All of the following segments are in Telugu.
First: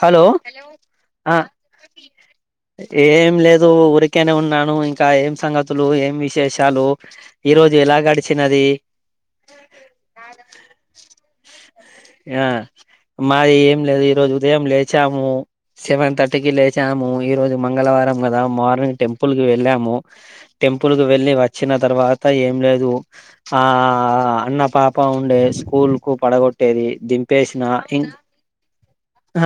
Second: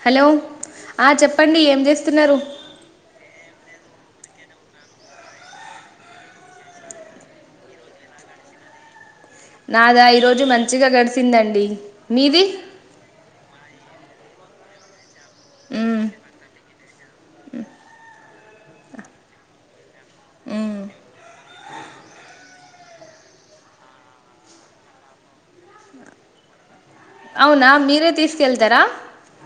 హలో ఆ చెప్పండి ఏం చేస్తున్నారు ఏం లేదు ఊరికి కనే ఉన్నాను ఇంకా ఏం సంగతులు, ఏం విశేషాలు ఈ రోజు ఎలా గడిచినది. నాదా ఈరోజు మంచిగా గడిచిందండి. యా మాద్ ఏం లేదు ఈ రోజు ఉదయం లేచాము. ఉమ్ సెవెన్ థర్టీకి లేచ్ వచ్చాము. ఈరోజు మంగళవారం కదా మార్నింగ్ టెంపుల్కి వెళ్ళాము. ఉమ్ టెంపుల్కి వెళ్ళి వచ్చిన తర్వాత ఏం లేదు. ఆ అన్న పాప ఉండే స్కూల్ కు పడగొ ట్టేది అవునా మీరే తీసుకెళ్తారా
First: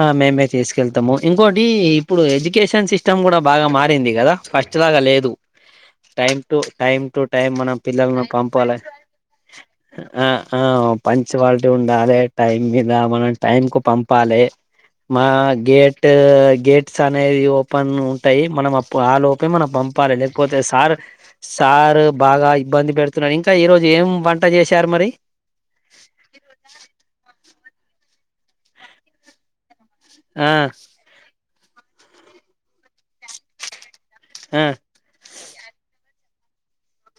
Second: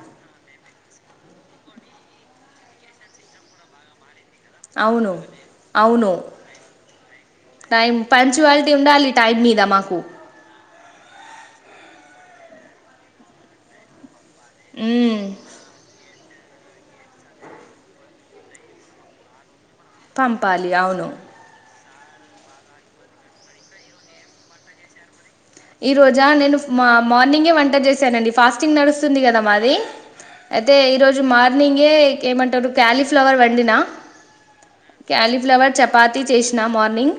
ఆ మేమే తీసుకెళ్తాము. ఇంకోటి ఇప్పుడు ఎడ్యుకేషన్ సిస్టమ్ కూడా బాగా మారింది కదా. ఫస్ట్ లాగా అవును లేదు అవును time to time to time మనం పిల్లలను పంపాల. పంచువాలిటీ ఉండాలి టైం మీద మాకు ఆ ఆ పంచవాళ్ళు ఉండాలి టైం మీద మనం టైం కు పంపాలి. మ్మ్, మా గేట్ గేట్స్ అనేది ఓపెన్ ఉంటాయి. మనం అప్పు ఆలోపే మనం పంపాలి లేకపోతే సార్ సార్ బాగా ఇబ్బంది పెడుతున్నారు. ఇంకా ఈ రోజు ఏం వంట చేశారు మరి. ఈ రోజా నేను మా మార్నింగే వంట చేశానండి ఫాస్టింగ్ నడుస్తుంది కదా మాది ఆ అయితే ఈ రోజు మా మార్నింగే ఏమంటారు క్యాలీఫ్లవర్ వండినా ఆ క్యాలిఫ్లవర్ చపాతి పాతి చేసిన మార్నింగ్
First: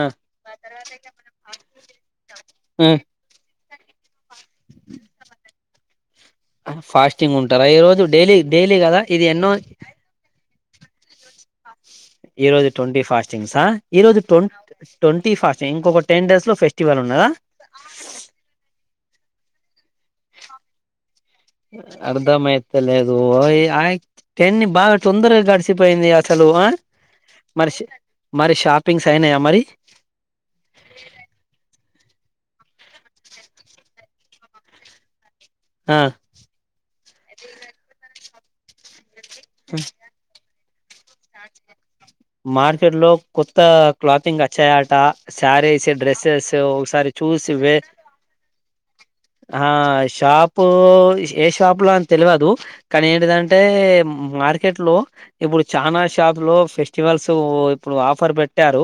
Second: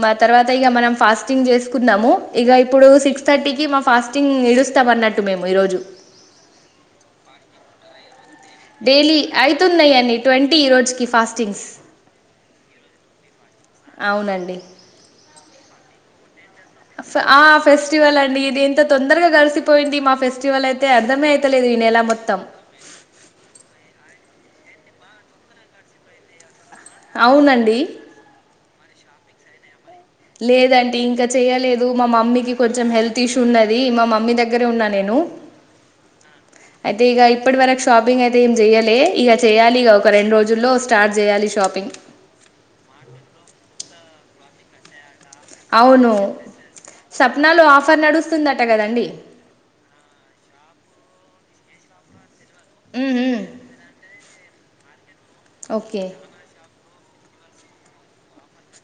ఆ మ తర్వాత ఇక మనం ఫాస్టింగ్ చేసుకున్నాము. ఇక ఇప్పుడు ఆ సిక్స్ థర్టీకి మా ఫాస్ట్ ఇడుస్తామ్ అన్నట్టు మేము ఈ రోజు ఫాస్టింగ్ ఉంటారా ఈ రోజు డైలీ కదా డైలీ ఇది ఎన్నో అయితున్నాయన్ని ట్వంటీ రోజుకి ఫాస్టింగ్స్ ఈరోజు ట్వంటీ ఫాస్ట్ చింగ్స ఈ రోజు ట్వంట్ అవునండి ట్వంటీ ఫాస్ట్ ఇంకొకటి టెన్డేస్ లో ఫెస్టివల్ ఉన్నదా ఆ ఫెస్టివల్ అండి ఇది ఎంత తొం దరగా కలిసిపోయింది మా ఫెస్టివల్ అయితే అర్థమేత్ అర్ధామైతలేదు ఆ టన్ని బాగా తొందరగా గడిసిపోయింది అసలు ఆ మరి అవునండి శే మరి షా పిింగ్స్ అయినయ మరి లేదంటీ ఇంకా చెయలేదు మా మమ్మీకి కొంచెం హెల్త్ ఇష్యూ ఉన్నది మా మమ్మీ దగ్గరే ఉన్నా నేను ఆ అయితే ఇగా ఇప్పటి వరకు షాపింగ్ అయితే తే ఏం చేయలే ఇగ చెయాలిగా ఒక రెండు రోజుల్లో స్టార్ట్ చేయాలి షాపింగ్ మార్కెట్ లో కొత్త క్లాతింగ్ వచ్చయాట శారీస్ అవును డ్రెస్సెస్ ఒకసారి చూసి సప్నాలో వే ఆఫర్ నడుస్తుందట కదండి ఆ షాపు షే పులా అని తెలువదు కనీ మ్మ్, మ్మ్. ఏంటిదంటే మార్ కేట్లో ఇప్పుడు చానా ఓకే ఫెస్టివల్స్ ఇప్పుడు ఆఫర్ పెట్టారు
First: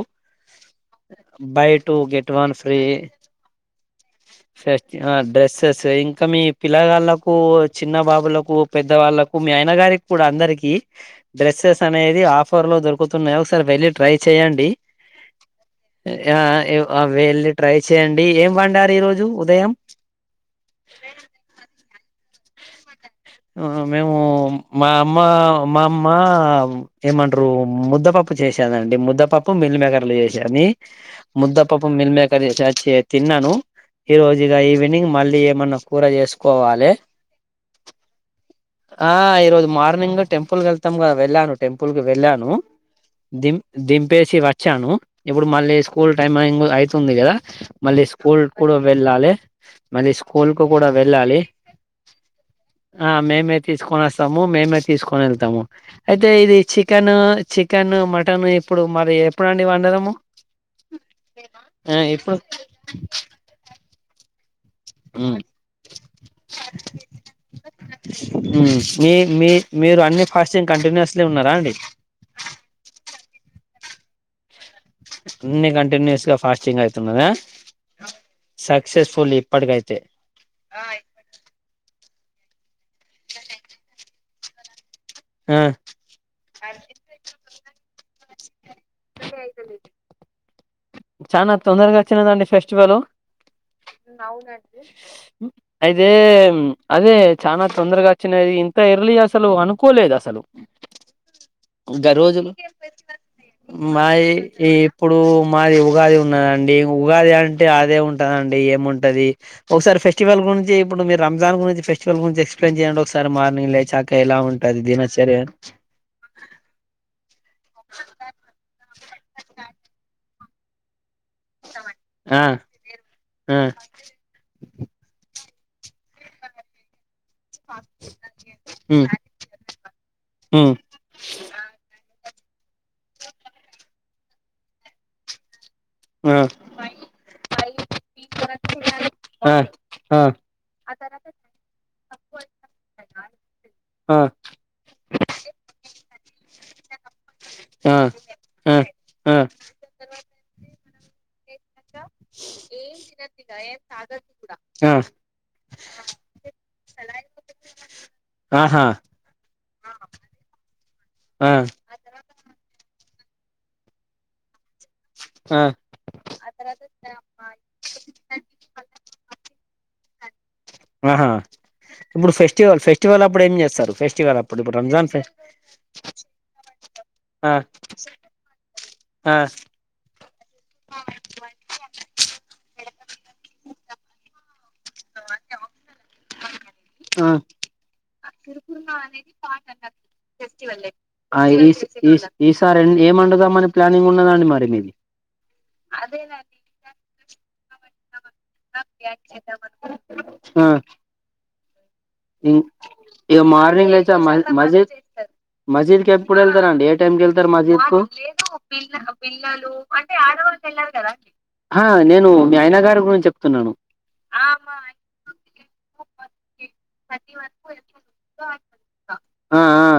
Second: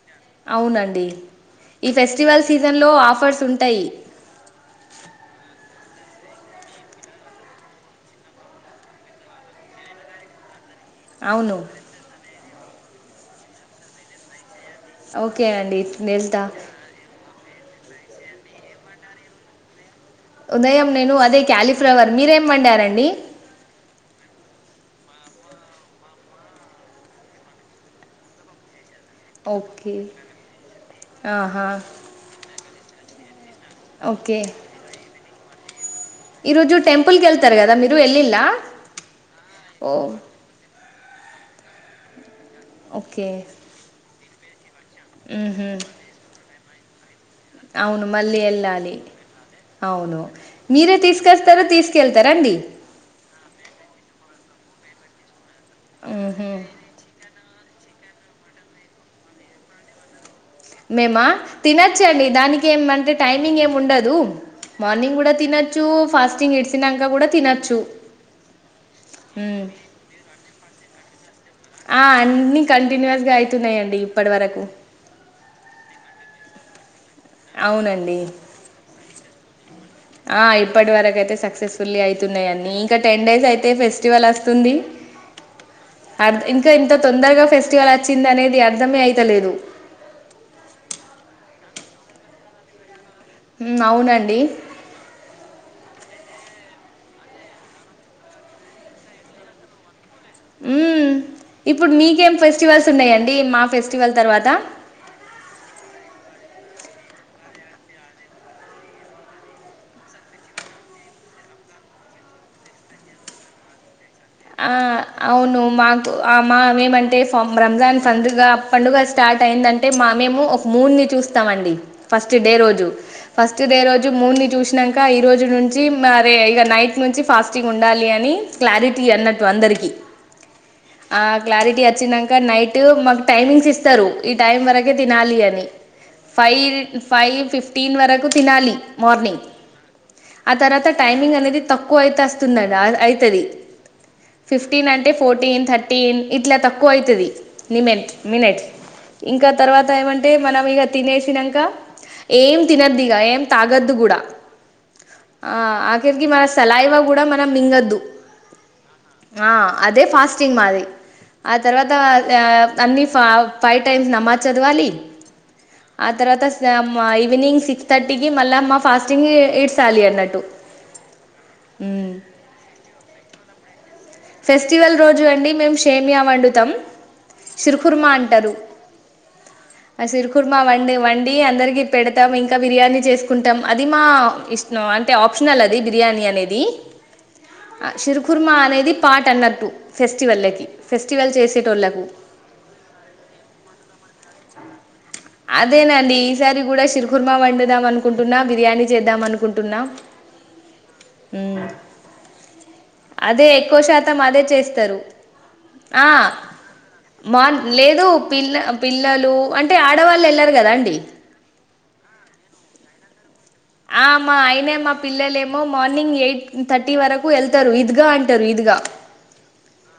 అవునండి బై ఈ two get festival one free సీజన్లో ఆఫర్స్ ఉంటాయి ఫస్ డ్రెస్సెస్ ఇం ఇంక మీ పిల్లగాళ్లకు చిన్న బాబులకు పెద్ద వాళ్ళలకు మీ ఆయన గారికి కూడా అందరికి అవును హఫ్వర్ లో దొరుకుతున్నాయి ఒకసారి వెల్లి ట్రై చేయండి ఓకే అండి ఆ వెళ్తా అ వ వెళ్ళి ట్రై చేయండి ఏం వండారు ఈ రోజు ఉదయం ఉదయం నేను అదే క్యాలిఫ్లవర్ మీరేం వండారండి మేము మా అమ్మ మా అమ్మ ఏమంటారు ముద్దపప్పు చేసారండి ముద్దపప్పు ఓకే మిల్మేకర్లు చేసాని ఆహా ముద్దపప్పు మిల్ మేకర్ చేసచ్చ తిన్నాను ఈ ఓకే రోజు ఇగ ఈవినింగ్ మళ్ళీ ఏమన్నా కూర ఈరోజు చేసుకోవాలే టెంపుల్కి వెళ్తారు కదా మీరు వెళ్ళిలా ఆ ఈరోజు ఓ మార్నింగ్ టెంపుల్ గా వెళ్ళాను టెంపుల్ కి వెళ్ళాను ఓకే దిమ్ దిమ్ పేషివ ఇచ్చాను ఇప్పుడు మళ్ళీ మ్మ్హ. స్కూల్ టైమ్ అ అయితుంది గదా అవును మళ్ళీ ఎళ్ళాలి మళ్ళీ అవును స్కూల్ కు కూడా మీరే వెళ్ళాలి తీసుకెస్తరు తీసుకెళ్తా రండి ఆ మేమే తీసుకొని అస్తము మేమే తీసుకొని ఎళ్తము అయితే ఉహు ఇది చికెను చికెను మటను ఇప్పుడు మరి ఎప్పుడండి వండడము మేమా ఆ తినచ్చండి ఇప్పుడు దానికేమంటే టైమింగ్ ఏమి ఉండదు మార్నింగ్ కూడా మ్ తినచ్చు ఫాస్టింగ్ ఇడ్సినాక కూడా తినచ్చు మ్ మీ మీ హుమ్ మీరు అన్ని ఫాస్టింగ్ కంటిన్యూస్లీ ఉన్నారా అండి ఆ అన్ని కంటిన్యూయస్ గా అయి అయితున్నాయండి ఇప్పటి వరకు అన్నీ కంటిన్యూయస్ గా ఫాస్టింగ్ అయ్ అవునండి సక్సెస్ఫుల్ ఇప్పటికైతే ఆ ఇప్పటి వరకు అయితే సక్సెస్ఫుల్లీ అయి తున్నాయి ఇంకా టెన్ డేస్ అయితే ఫెస్టివల్ అస్తుంది ఆ అ ఇంకా ఇంత తొందరగా ఫెస్టివల్ అచ్ వచిన్ దనేది అ చానా తొందరగా వచ్చినదండి ఫెస్టివలు అవునండి అవునండీ అయితే అదే చానా తొందరగా వచ్చినది ఇంత ఎర్లీ గా అసలు అనుకోలేదు అసలు హుమ్ ఇప్పుడు గా మీకేం రోజులు ఫెస్టివల్స్ ఉన్నాయండి మా ఫెస్టివల్ మాది తర్వాత ఈ ఇప్పుడూ మాది ఉగాది ఉన్నదండి ఉగాది అంటే అదే ఉంటదండి ఏముంటది ఒకసారి ఫెస్టివల్ గురించి ఇప్పుడు మీరు రంజాన్ గురించి ఫెస్టివల్ గురించి ఎక్స్ప్లెయిన్ చేయండి ఒకసారి మార్నింగ్ లే చ ఆ అవును మాకు ఆ మా మేమంటే ఫ రంజాన్ పండుగ పండుగ స్టార్ట్ అయిందంటే మా మేము ఒక మూన్ ని చూస్ స్తామండి ఫస్ట్ ఆ డే రోజు ఆ ఫస్ట్ డే రోజు మూన్ ని చూసినంక ఈ రోజు నుండి చి మరే ఇక నైట్ నుంచి ఫాస్టింగ్ ఉండాలి అని క్లారిటీ ఉమ్ అన్నట్టు అందరికి ఉమ్ ఆ క్లారిటీ అచినంక ఇంక నైట్ మాకు టైమింగ్స్ ఇస్తారు ఈ టైం వరకే తినాలి అని ఆ ఫైవ్ ఫైవ్ ఫిఫ్టీన్ వరకు తినాలి మార్నింగ్ ఆ ఆ అ తర్వాత టైమింగ్ అనేది తక్కువ అయితే వస్తుంది అయితది ఆ ఫిఫ్టిన్ అంటె ఫోర్టీన్ థర్టీ ఏమ్ ఇట్ల ఎక్కువ అవుతుంది నిమ్మ ఆ మినెట్స్ ఆ ఆ ఇంకా తర్వాత ఏమంటే టే మనం ఇక తినేసినాక ఏం తినద్దు ఇక ఏం తాగద్దు కూడా ఆ ఆ ఆఖరికి మన సలైవ గూడా మనం మింగద్దు ఆహ ఆ అదే ఫాస్టింగ్ మాది ఆ తర్వతా తె తన్నిఫ ఫైవ్ టైమ్స్ నమాజ్ చదవాలి ఆ తర్వత ఈవినింగ్ సిక్స్ థర్టీకిి మళ్ళ మా ఫాస్టింగ్ ఇడ్సాలి అ నటు ఆహ ఇప్పుడు ఫెస్టివల్ ఫెస్ట్ ట్యువల్ అప్పుడు ఏం చేస్తారు ఫెస్టివల్ అప్పుడు ఇప్పుడు ఫెస్టివల్ రంజాన్ ఫె రోజు అండి మేము షేమియా వండుతాం ఆ సిరుకుర్మా అంటారు ఆ ఆ సిిరుకుర్మా వండె వండి అందరికి పెడతాం ఇంకా బిర్యానీ చేసుకుంటాం అది మా ఇష్ నో అంటే ఆప్షనల్ అది బిర్యాని అనేది సిరుఖుర్మ అనేది పాట్ అన్నట్టు ఫెస్టివల్కి ఫెస్టివల్ ఆ ఈ సి చేసేటోళ్ళలకు ఈ సారి ఏం వండుదామని ప్లానింగ్ ఉన్నారు అదేనండి ఈసారి కూడ సిరిఖుర్మ వండు త్యామను హ మ్మ్. ఇ ఇగ అదే ఎక్కువ మార్నింగ్ లేచ్చా శాతం అదే మజీద్ చేస్తారు ఆ మజీద్కి ఎప్పుడు వెళ్తారా అండి ఏ టైంకి వెళ్తారు మార్ మజీద్ కు లేదు పిల్ల పిల్లలు అంటే ఆడవాళ్ళు వెళ్ళరు కదా అండి ఆ నేను మీ ఆయన గారి గురించి చెప్ ఆ మా అయనే మా పిల్లలే మ మార్నింగ్ ఎయిట్ థర్టీ వరకు వెళ్తారు ఇద్గా అంటారు ఇద్ గా ఆ ఆ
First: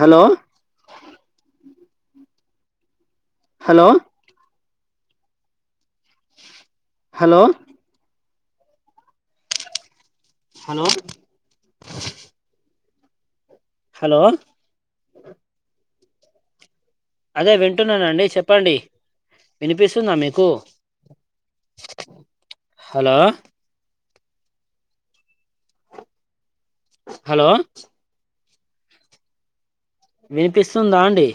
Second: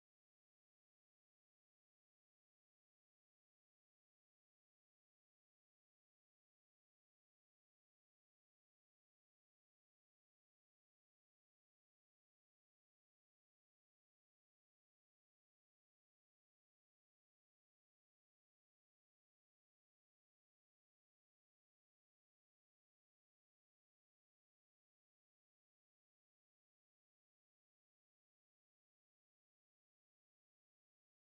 hello hello hello hello hello అదే వింటున్నానండి చెప్పండి వినిపిస్తుందా మీకు హలోయ్ హలోయ్ వినిపిస్తుందా అండి